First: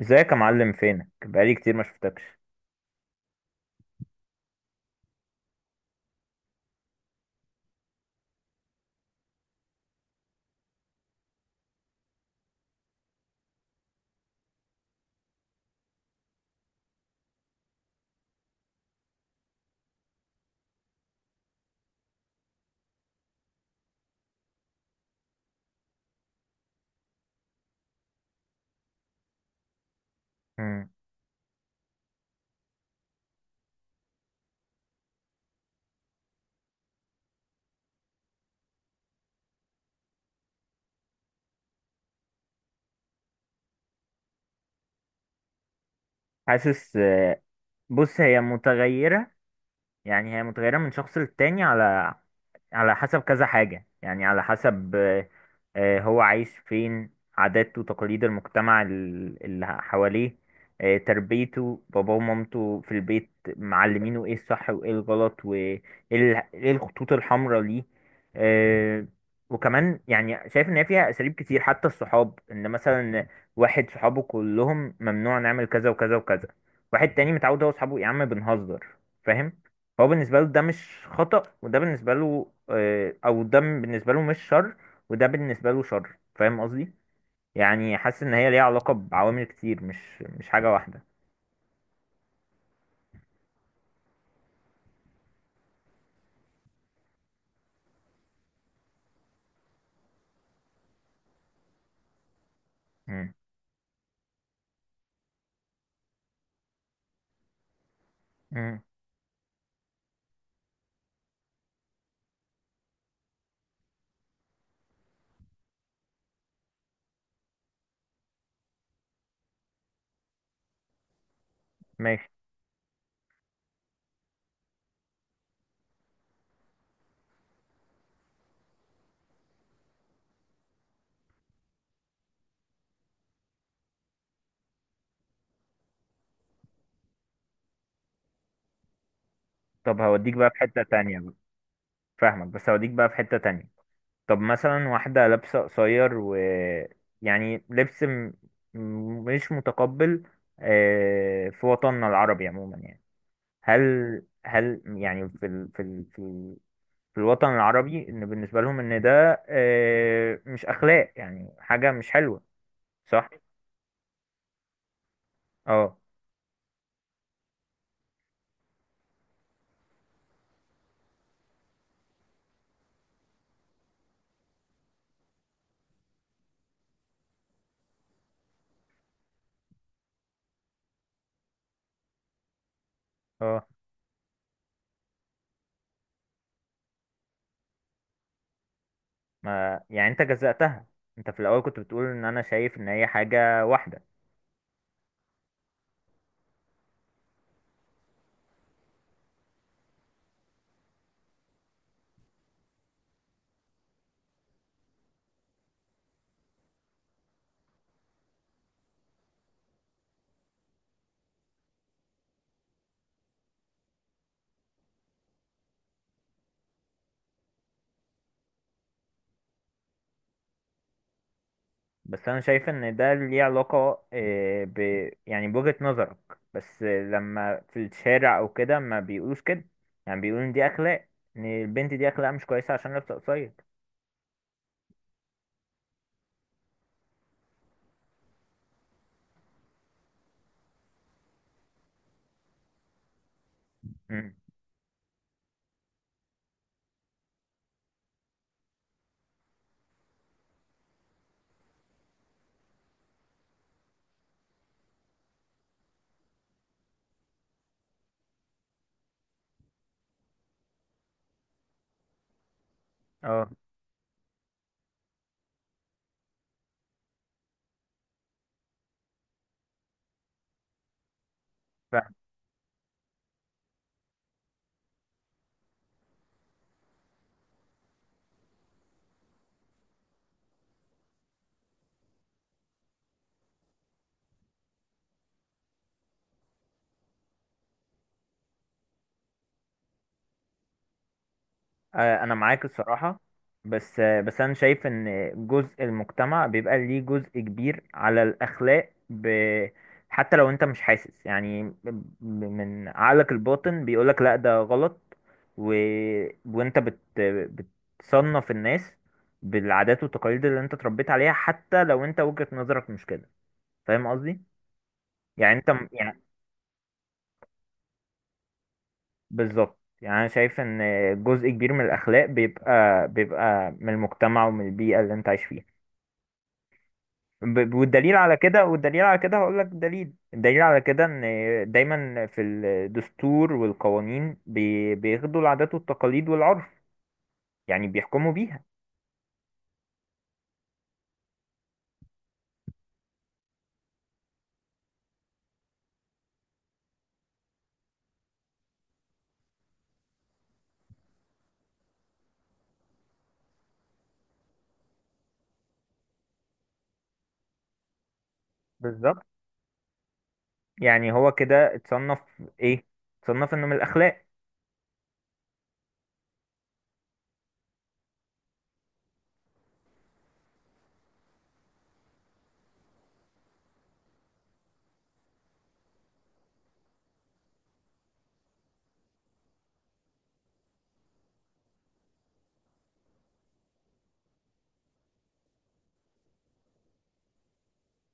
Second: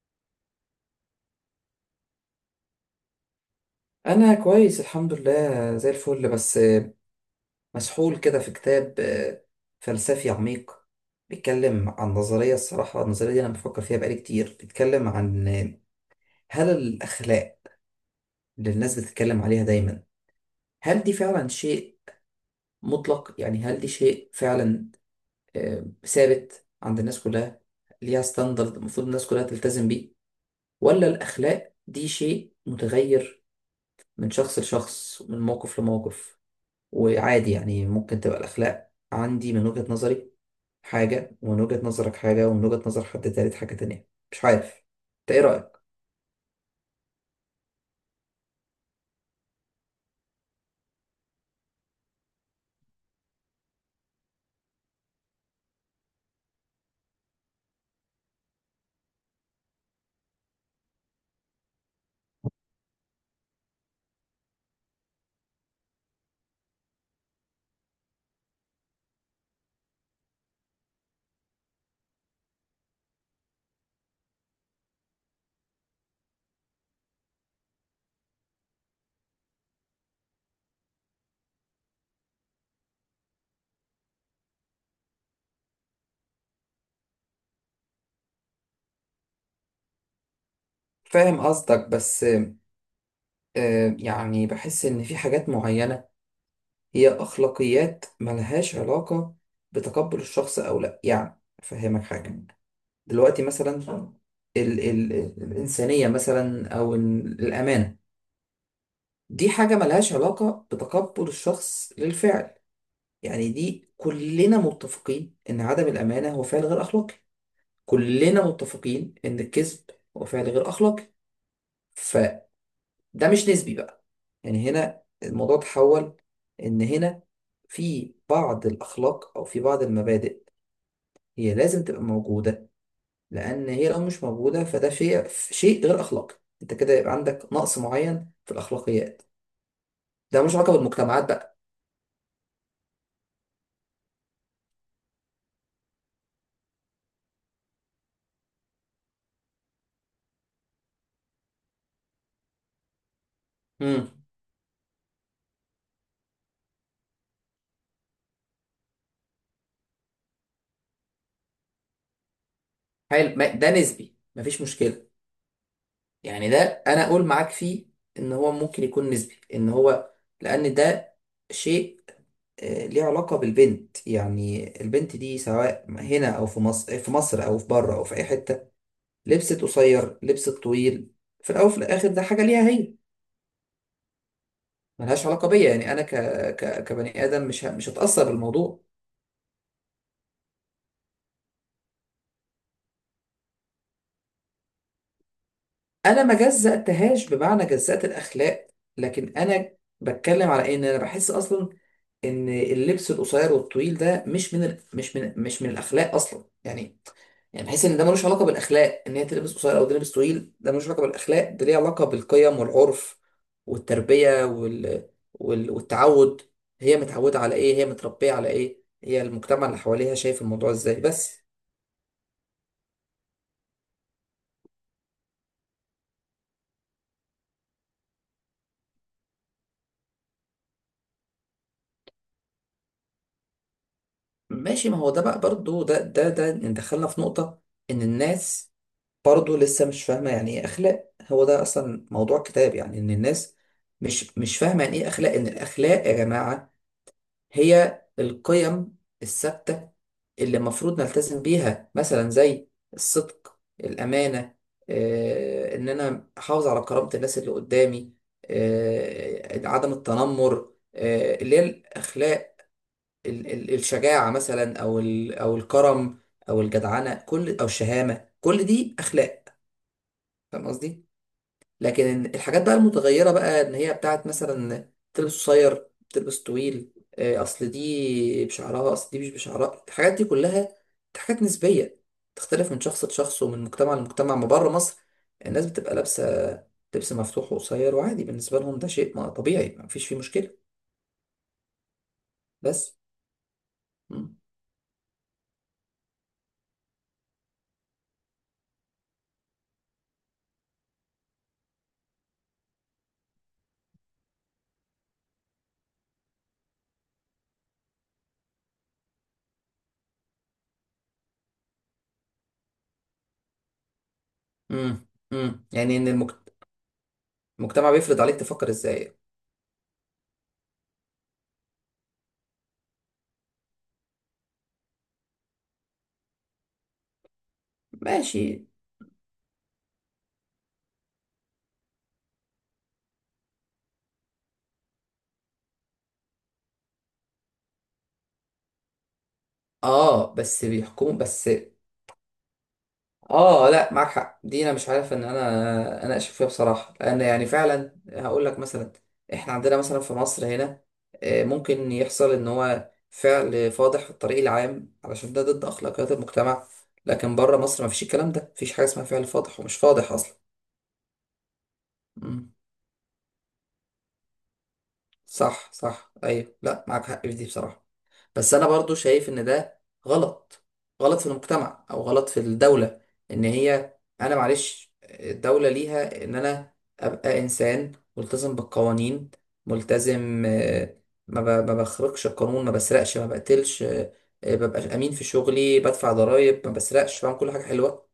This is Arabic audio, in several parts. ازيك يا معلم؟ فينك بقالي كتير ما شفتكش؟ انا كويس الحمد لله زي الفل، بس مسحول كده في كتاب فلسفي عميق. بيتكلم عن نظرية الصراحة. النظرية دي انا بفكر فيها بقالي كتير. بيتكلم عن هل الاخلاق اللي الناس بتتكلم عليها دايما، هل دي فعلا شيء مطلق؟ يعني هل دي شيء فعلا ثابت عند الناس كلها، ليها ستاندرد المفروض الناس كلها تلتزم بيه؟ مم. ولا الاخلاق دي شيء متغير من شخص لشخص، من موقف لموقف؟ وعادي يعني ممكن تبقى الأخلاق عندي من وجهة نظري حاجة، ومن وجهة نظرك حاجة، ومن وجهة نظر حد تالت حاجة تانية. مش عارف، انت ايه رأيك؟ حاسس. بص، هي متغيرة. يعني هي متغيرة من شخص للتاني، على حسب كذا حاجة. يعني على حسب هو عايش فين، عاداته وتقاليد المجتمع اللي حواليه. تربيته، باباه ومامته في البيت، معلمينه ايه الصح وايه الغلط وايه إيه الخطوط الحمراء ليه. آه، وكمان يعني شايف ان هي فيها اساليب كتير، حتى الصحاب. ان مثلا واحد صحابه كلهم ممنوع نعمل كذا وكذا وكذا، واحد تاني متعود هو صحابه يا عم بنهزر، فاهم؟ هو بالنسبة له ده مش خطأ، وده بالنسبة له أو ده بالنسبة له مش شر، وده بالنسبة له شر. فاهم قصدي؟ يعني حاسس إن هي ليها علاقة بعوامل كتير، مش حاجة واحدة. فاهم قصدك، بس يعني بحس إن في حاجات معينة هي أخلاقيات ملهاش علاقة بتقبل الشخص أو لأ. يعني أفهمك حاجة، مم. دلوقتي مثلا ال ال الإنسانية مثلا أو الأمانة. مم. دي حاجة ملهاش علاقة بتقبل الشخص للفعل. يعني دي كلنا متفقين ان عدم الامانه هو فعل غير اخلاقي. كلنا متفقين ان الكذب هو فعل غير اخلاقي. ماشي. فده مش نسبي بقى. يعني هنا الموضوع تحول، ان هنا في بعض الاخلاق او في بعض المبادئ، هي لازم تبقى موجوده. لان هي لو مش موجوده فده شيء غير اخلاقي، انت كده يبقى عندك نقص معين في الاخلاقيات. طب هوديك ده بقى ملوش في علاقه حتة تانية بالمجتمعات بقى. بقى. فاهمك، بس هوديك بقى في حتة تانية. طب مثلا واحدة لابسة قصير و يعني لبس مش متقبل في وطننا العربي عموما. يعني امم هل، يعني في ال... في ال... في في الوطن العربي، ان بالنسبه لهم ان ده مش اخلاق، يعني حاجه مش حلوه، صح؟ حلو، ده نسبي مفيش مشكله. اه يعني ده، انا اقول معاك فيه ان هو ممكن يكون نسبي، ان هو لان ده شيء ليه علاقة بالبنت. يعني البنت دي، سواء هنا او في مصر او في بره او في اي حتة، لبست قصير لبست طويل، في الاول وفي الاخر ده حاجة ليها هي، اه. ملهاش علاقة بيا. يعني انا كبني ادم مش هتأثر بالموضوع. ما يعني انت جزأتها؟ انت في الاول كنت بتقول ان انا شايف ان هي حاجه واحده. انا ما جزأتهاش بمعنى جزأت الاخلاق، لكن انا بتكلم على إيه؟ ان انا بحس اصلا ان اللبس القصير والطويل ده مش من ال... مش من مش من الاخلاق اصلا يعني بحس ان ده ملوش علاقه بالاخلاق، ان هي تلبس قصير او تلبس طويل ده ملوش علاقه بالاخلاق، ده ليه علاقه بالقيم والعرف والتربيه والتعود. هي متعوده على ايه، هي متربيه على ايه، هي المجتمع اللي حواليها شايف الموضوع ازاي؟ بس بس انا شايف ان ده ليه علاقه آه، ب يعني بوجهة نظرك. بس لما في الشارع او كده ما بيقولوش كده، يعني بيقولوا ان دي اخلاق، ان البنت دي اخلاق مش كويسه عشان لابسه قصير. ماشي، ما هو ده بقى برضو ده إن دخلنا في نقطه ان الناس برضه لسه مش فاهمة يعني ايه اخلاق، هو ده اصلا موضوع كتاب. يعني ان الناس امم. مش فاهمة يعني ايه اخلاق، ان الاخلاق يا جماعة هي القيم الثابتة اللي المفروض نلتزم بيها، مثلا زي الصدق، الامانة، ان انا احافظ على كرامة الناس اللي قدامي، عدم التنمر، اللي هي الاخلاق. اه. الشجاعة مثلا او او الكرم او الجدعنة كل او الشهامة، كل دي اخلاق. فاهم قصدي؟ لكن الحاجات بقى المتغيرة بقى، ان هي بتاعت مثلا تلبس قصير تلبس طويل، اصل دي بشعرها، اصل دي مش بشعرها، الحاجات دي كلها حاجات نسبية، تختلف من شخص لشخص ومن مجتمع لمجتمع. ما بره مصر الناس بتبقى لابسة لبس مفتوح وقصير، وعادي بالنسبة لهم ده شيء طبيعي، ما فيش فيه مشكلة. انا معاك بس الصراحه. مم. بس انا شايف ان جزء المجتمع بيبقى ليه جزء كبير على الاخلاق حتى لو انت مش حاسس. يعني من عقلك الباطن بيقولك لا ده غلط. و... وانت بت... بتصنف الناس بالعادات والتقاليد اللي انت اتربيت عليها، حتى لو انت وجهة نظرك مش كده. فاهم قصدي؟ يعني انت يعني ان المجتمع بيفرض عليك تفكر ازاي. بالظبط. يعني انا شايف ان جزء كبير من الاخلاق بيبقى من المجتمع ومن البيئة اللي انت عايش فيها. والدليل على ماشي. كده، هقول لك دليل. الدليل على كده ان دايما في الدستور والقوانين بياخدوا العادات والتقاليد والعرف، يعني بيحكموا بيها. اه، بس بيحكموا بس. اه لا، معاك حق، دي انا مش عارف ان انا اناقش فيها بصراحه، لان يعني فعلا هقول لك مثلا، احنا عندنا مثلا في مصر هنا ممكن يحصل ان هو فعل فاضح في الطريق العام علشان ده ضد اخلاقيات المجتمع. لكن بره مصر ما فيش الكلام ده، مفيش حاجه اسمها بالظبط. فعل فاضح ومش فاضح اصلا. يعني هو كده اتصنف، مم. ايه، اتصنف انه من الاخلاق. صح، صح، ايوه، لا، معاك حق في دي بصراحه. بس انا برضو شايف ان ده غلط. غلط في المجتمع او غلط في الدولة، ان هي انا معلش الدولة ليها ان انا ابقى انسان ملتزم بالقوانين، ملتزم ما بخرجش القانون، ما بسرقش، ما بقتلش، ببقى امين في شغلي، بدفع ضرائب، ما بسرقش، بعمل كل حاجة حلوة.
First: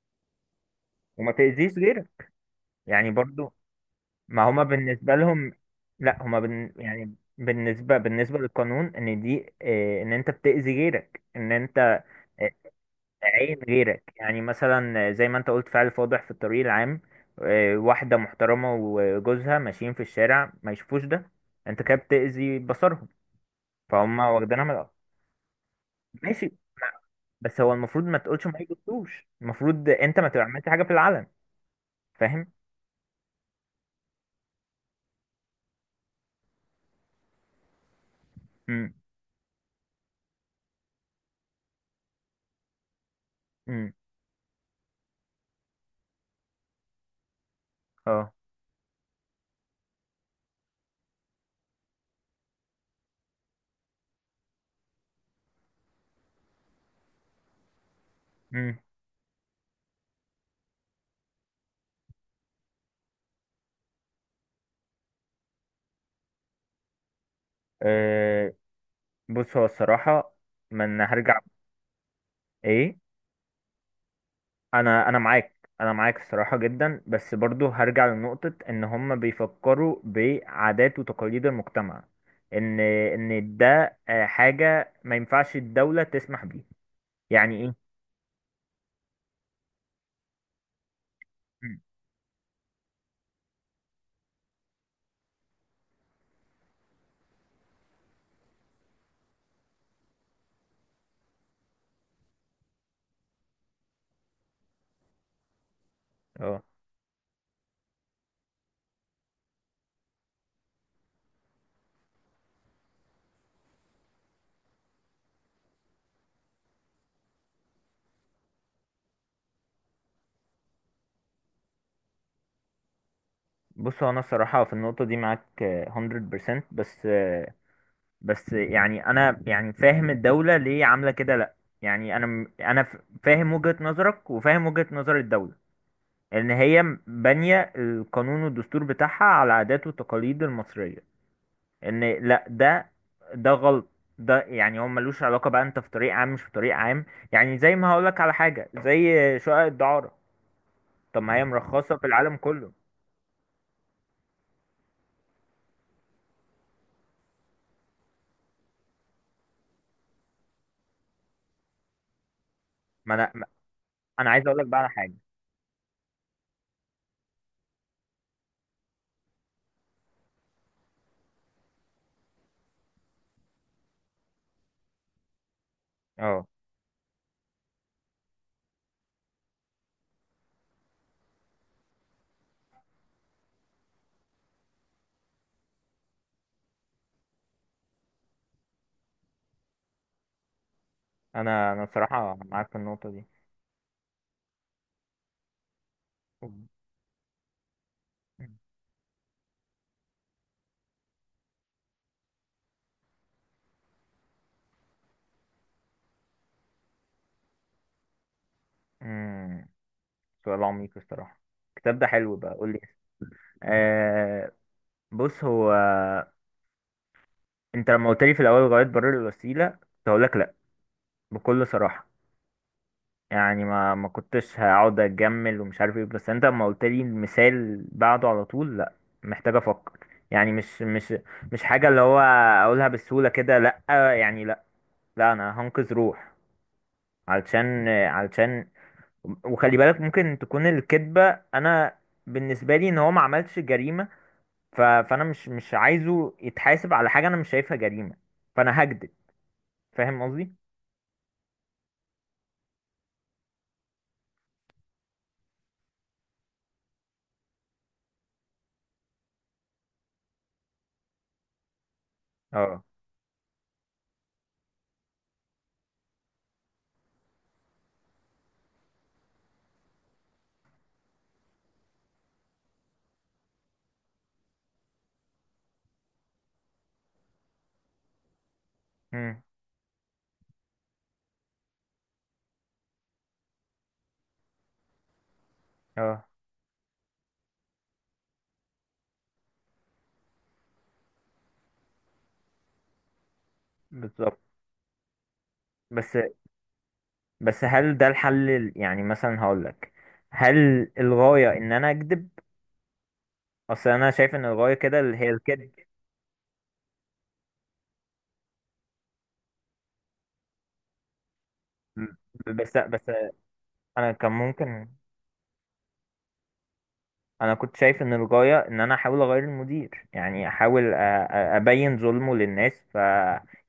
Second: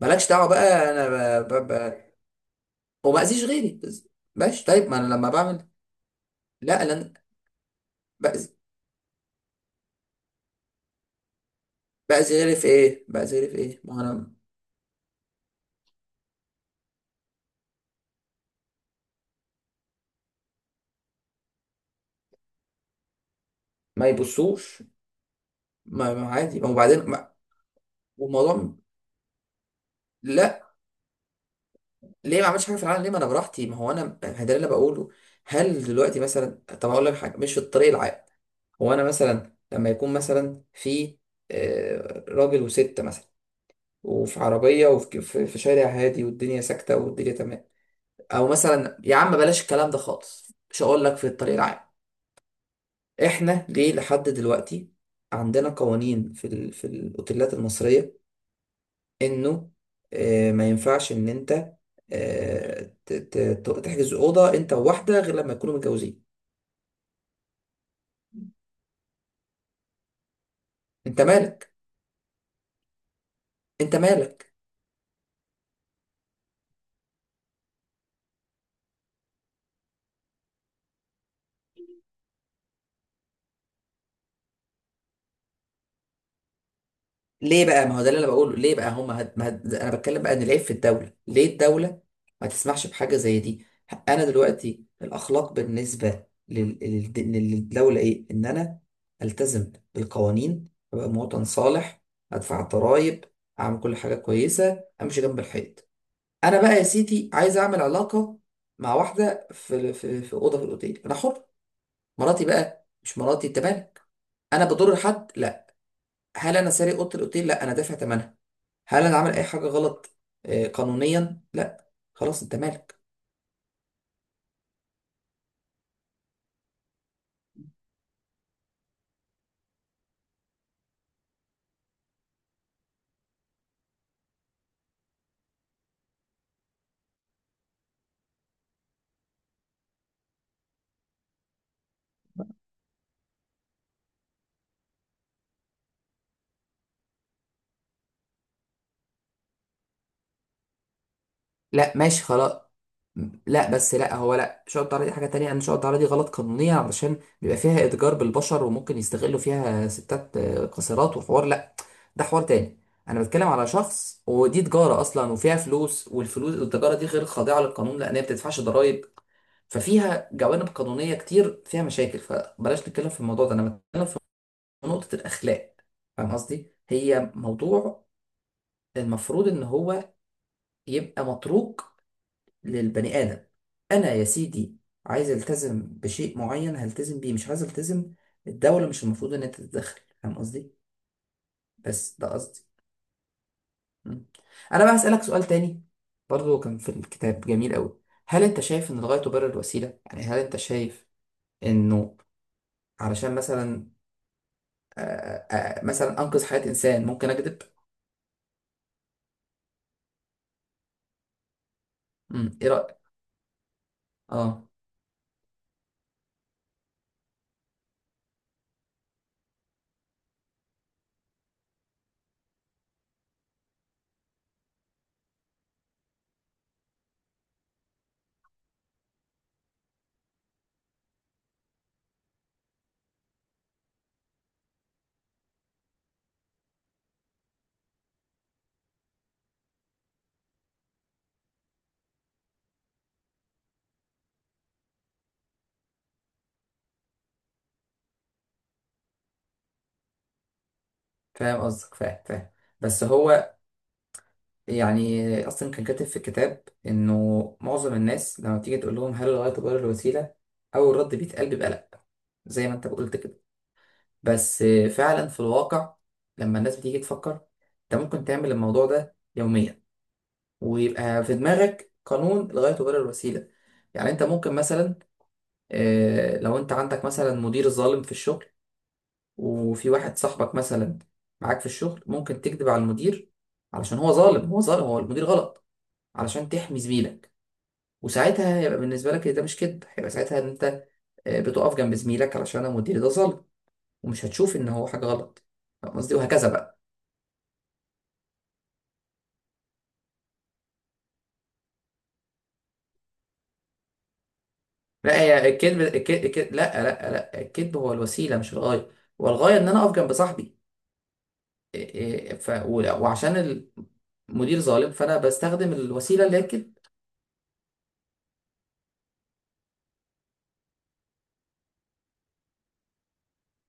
مالكش دعوة بقى. انا وما ب- ب- تأذيش ب- غيرك، يعني وما اذيش برضو. غيري، بس- ما هما ماشي طيب، ما انا بالنسبة لما لهم، بعمل، لا، هما لا لا، يعني بالنسبة، بأذي للقانون، ان دي إيه، ان انت بتأذي غيرك، ان انت بأذي غيري في ايه؟ بأذي غيري عين في ايه، ما غيرك. انا يعني مثلا زي ما انت قلت، فعل فاضح في الطريق العام واحدة محترمة وجوزها ماشيين في الشارع، ما يشوفوش ده. انت كده بتأذي بصرهم، ما فهم واخدينها من يبصوش. الأرض. ما ماشي. عادي، ما وبعدين ما بس هو المفروض ما تقولش ما والموضوع، يجبتوش. المفروض انت ما تبقى لا. عملت حاجة في العلن. ليه ما فاهم. عملتش حاجه في العالم؟ ليه، ما انا براحتي، ما هو انا ما ده اللي بقوله. هل دلوقتي مثلا، طب اقول لك حاجه مش في الطريق العام، هو امم. انا مثلا لما يكون مثلا في راجل وست مثلا، امم. وفي عربيه، وفي في في شارع هادي، والدنيا ساكته والدنيا تمام، اه. او مثلا يا عم بلاش الكلام ده خالص، مش هقول لك في الطريق العام. احنا ليه لحد دلوقتي عندنا قوانين في الاوتيلات المصريه، امم. انه ما ينفعش ان انت آه، تحجز اوضه انت وواحده غير لما يكونوا متجوزين. آه، بص هو الصراحة من انت هرجع، مالك! ايه؟ انت مالك! انا معاك، الصراحه جدا. بس برضو هرجع لنقطه، ان هم بيفكروا بعادات وتقاليد المجتمع، ان ده حاجه ما ينفعش الدوله تسمح بيه. يعني ليه بقى؟ ايه. ما هو ده اللي انا بقوله. ليه بقى هم هد... ما هد... انا بتكلم بقى ان العيب في الدوله. ليه مم. الدوله ما تسمحش بحاجه زي دي؟ انا دلوقتي الاخلاق بالنسبه للدوله ايه؟ ان انا التزم بالقوانين، ابقى مواطن صالح، ادفع ضرائب، اعمل كل حاجه كويسه، امشي جنب الحيط. اه. انا بقى يا سيتي عايز اعمل علاقه مع واحده في اوضه في الاوتيل، انا حر. مراتي بقى مش مراتي، انت مالك. انا بضر حد؟ لا. هل انا سارق اوضه الاوتيل؟ لا، انا دافع ثمنها. هل انا عامل اي حاجه غلط قانونيا؟ لا. خلاص، انت مالك. بص هو انا الصراحه في النقطه دي معاك 100%. بس يعني انا فاهم الدوله ليه عامله كده، لا؟ يعني انا انا فاهم وجهه نظرك وفاهم وجهه نظر الدوله، ان هي بانية القانون والدستور بتاعها على عادات والتقاليد المصرية، ان لا ده، غلط. ده يعني هو ملوش علاقة بقى انت في طريق عام مش في طريق عام. يعني زي ما هقولك على حاجة زي شقق الدعارة. طب ما هي مرخصة لا في ماشي العالم خلاص. كله. لا بس، لا هو، لا شقة الطعارة دي حاجة تانية. أنا شقة الطعارة دي غلط قانونيا، علشان بيبقى فيها إتجار بالبشر وممكن يستغلوا فيها ستات قاصرات وحوار، لا، ده حوار تاني. ما أنا انا، ما بتكلم على شخص انا عايز ودي اقولك بقى على تجارة حاجة. أصلا، وفيها فلوس، والفلوس والتجارة دي غير خاضعة للقانون، لأن هي بتدفعش ضرايب. ففيها جوانب قانونية كتير، فيها مشاكل، فبلاش نتكلم في الموضوع ده. أنا بتكلم في نقطة الأخلاق. فاهم اه. قصدي؟ هي موضوع المفروض إن هو يبقى متروك للبني آدم. أنا يا سيدي عايز ألتزم بشيء معين هلتزم بيه، مش عايز ألتزم. الدولة مش المفروض إن أنت تتدخل. فاهم قصدي؟ انا بس ده الصراحة قصدي. معاك في النقطة دي. م. أنا بقى هسألك سؤال تاني، برضو كان في الكتاب جميل أوي. هل أنت شايف إن الغاية تبرر الوسيلة؟ يعني هل أنت شايف إنه علشان مثلا مثلا أنقذ حياة إنسان ممكن أكذب؟ امم. سؤال عميق الصراحة. الكتاب ده حلو بقى، إيه قول لي. رأيك؟ آه. أه، بص هو، انت لما قلت لي في الاول غاية برر الوسيلة كنت هقول لك لا، بكل صراحة. يعني ما كنتش هقعد اجمل ومش عارف ايه. بس انت لما قلت لي المثال بعده على طول، لا. محتاج افكر. يعني مش حاجة اللي هو اقولها بالسهولة كده. لا. يعني لا. لا، انا هنقذ روح. علشان وخلي بالك، ممكن تكون الكذبة، انا بالنسبة لي ان هو ما عملش جريمة. فانا مش عايزه يتحاسب على حاجة انا مش شايفها جريمة، فانا هكذب. فاهم قصدي؟ فاهم قصدك، فاهم، فاهم. بس هو يعني اصلا كان كاتب في الكتاب، انه معظم الناس لما بتيجي تقول لهم هل الغايه تبرر الوسيله، اول رد بيتقال بيبقى لا، زي ما اه. انت قلت كده. بس فعلا في الواقع، لما الناس بتيجي تفكر، انت ممكن تعمل الموضوع ده يوميا، ويبقى في دماغك قانون الغايه تبرر الوسيله. يعني انت ممكن مثلا لو انت عندك مثلا مدير ظالم في الشغل، امم. وفي واحد صاحبك مثلا معاك في الشغل، ممكن تكذب على المدير، علشان هو ظالم، هو ظالم، هو المدير غلط، اه. علشان تحمي زميلك. وساعتها هيبقى بالنسبه لك إيه، ده مش كذب، هيبقى ساعتها ان انت بتقف جنب زميلك، علشان انا مديري ده ظالم، ومش بالظبط. هتشوف ان هو حاجه غلط. فاهم قصدي، بس وهكذا بقى. بس هل ده الحل يعني مثلا هقولك، هل الغاية ان انا اكذب؟ اصل انا شايف ان الغاية كده اللي لا، هي هي الكذب. الكذب لا لا لا، الكذب هو الوسيله مش الغايه. والغايه ان انا اقف جنب صاحبي م- بس بس وعشان انا كان المدير ممكن، ظالم، فانا بستخدم الوسيله اللي هي الكذب. انا كنت شايف ان الغاية ان انا احاول اغير المدير، يعني احاول ابين ظلمه للناس.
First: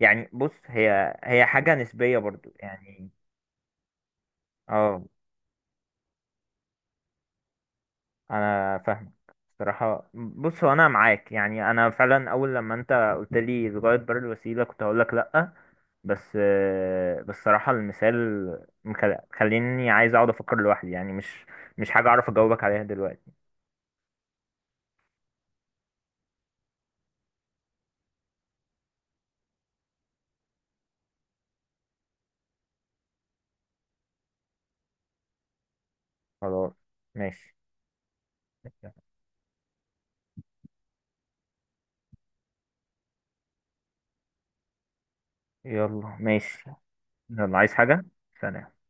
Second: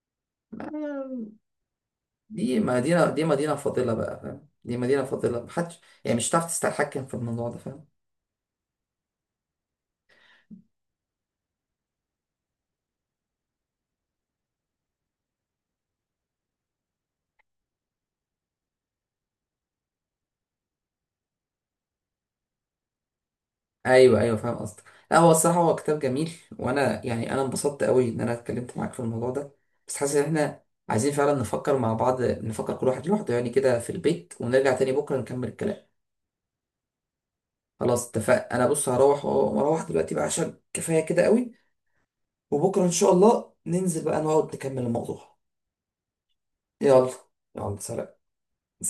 يعني بص، هي ما- هي حاجة نسبية برضو دي يعني. مدينه دي مدينه فاضله بقى، فاهم؟ دي اه. مدينه فاضله، محدش يعني مش هتعرف تستحكم في الموضوع ده، فاهم؟ انا فاهمك. صراحة بص هو انا معاك. يعني انا فعلا اول لما انت قلت لي لغاية بر الوسيلة كنت هقول لك لا. بس بس صراحة المثال مخليني عايز اقعد افكر لوحدي. يعني مش حاجة اعرف اجاوبك عليها دلوقتي. ايوه، ايوه، فاهم قصدك. لا هو الصراحه هو كتاب جميل، وانا يعني انا انبسطت قوي ان انا اتكلمت معاك في الموضوع ده. بس حاسس ان احنا عايزين فعلا نفكر مع بعض، نفكر كل واحد لوحده يعني كده في البيت، ونرجع تاني بكره نكمل الكلام. خلاص. ماشي. خلاص اتفق. انا بص هروح، واروح دلوقتي بقى عشان كفايه كده قوي. وبكره ان شاء الله ننزل بقى نقعد نكمل الموضوع. يلا، ماشي. يلا. يلا، عايز يلا حاجة؟ سلام. سلام.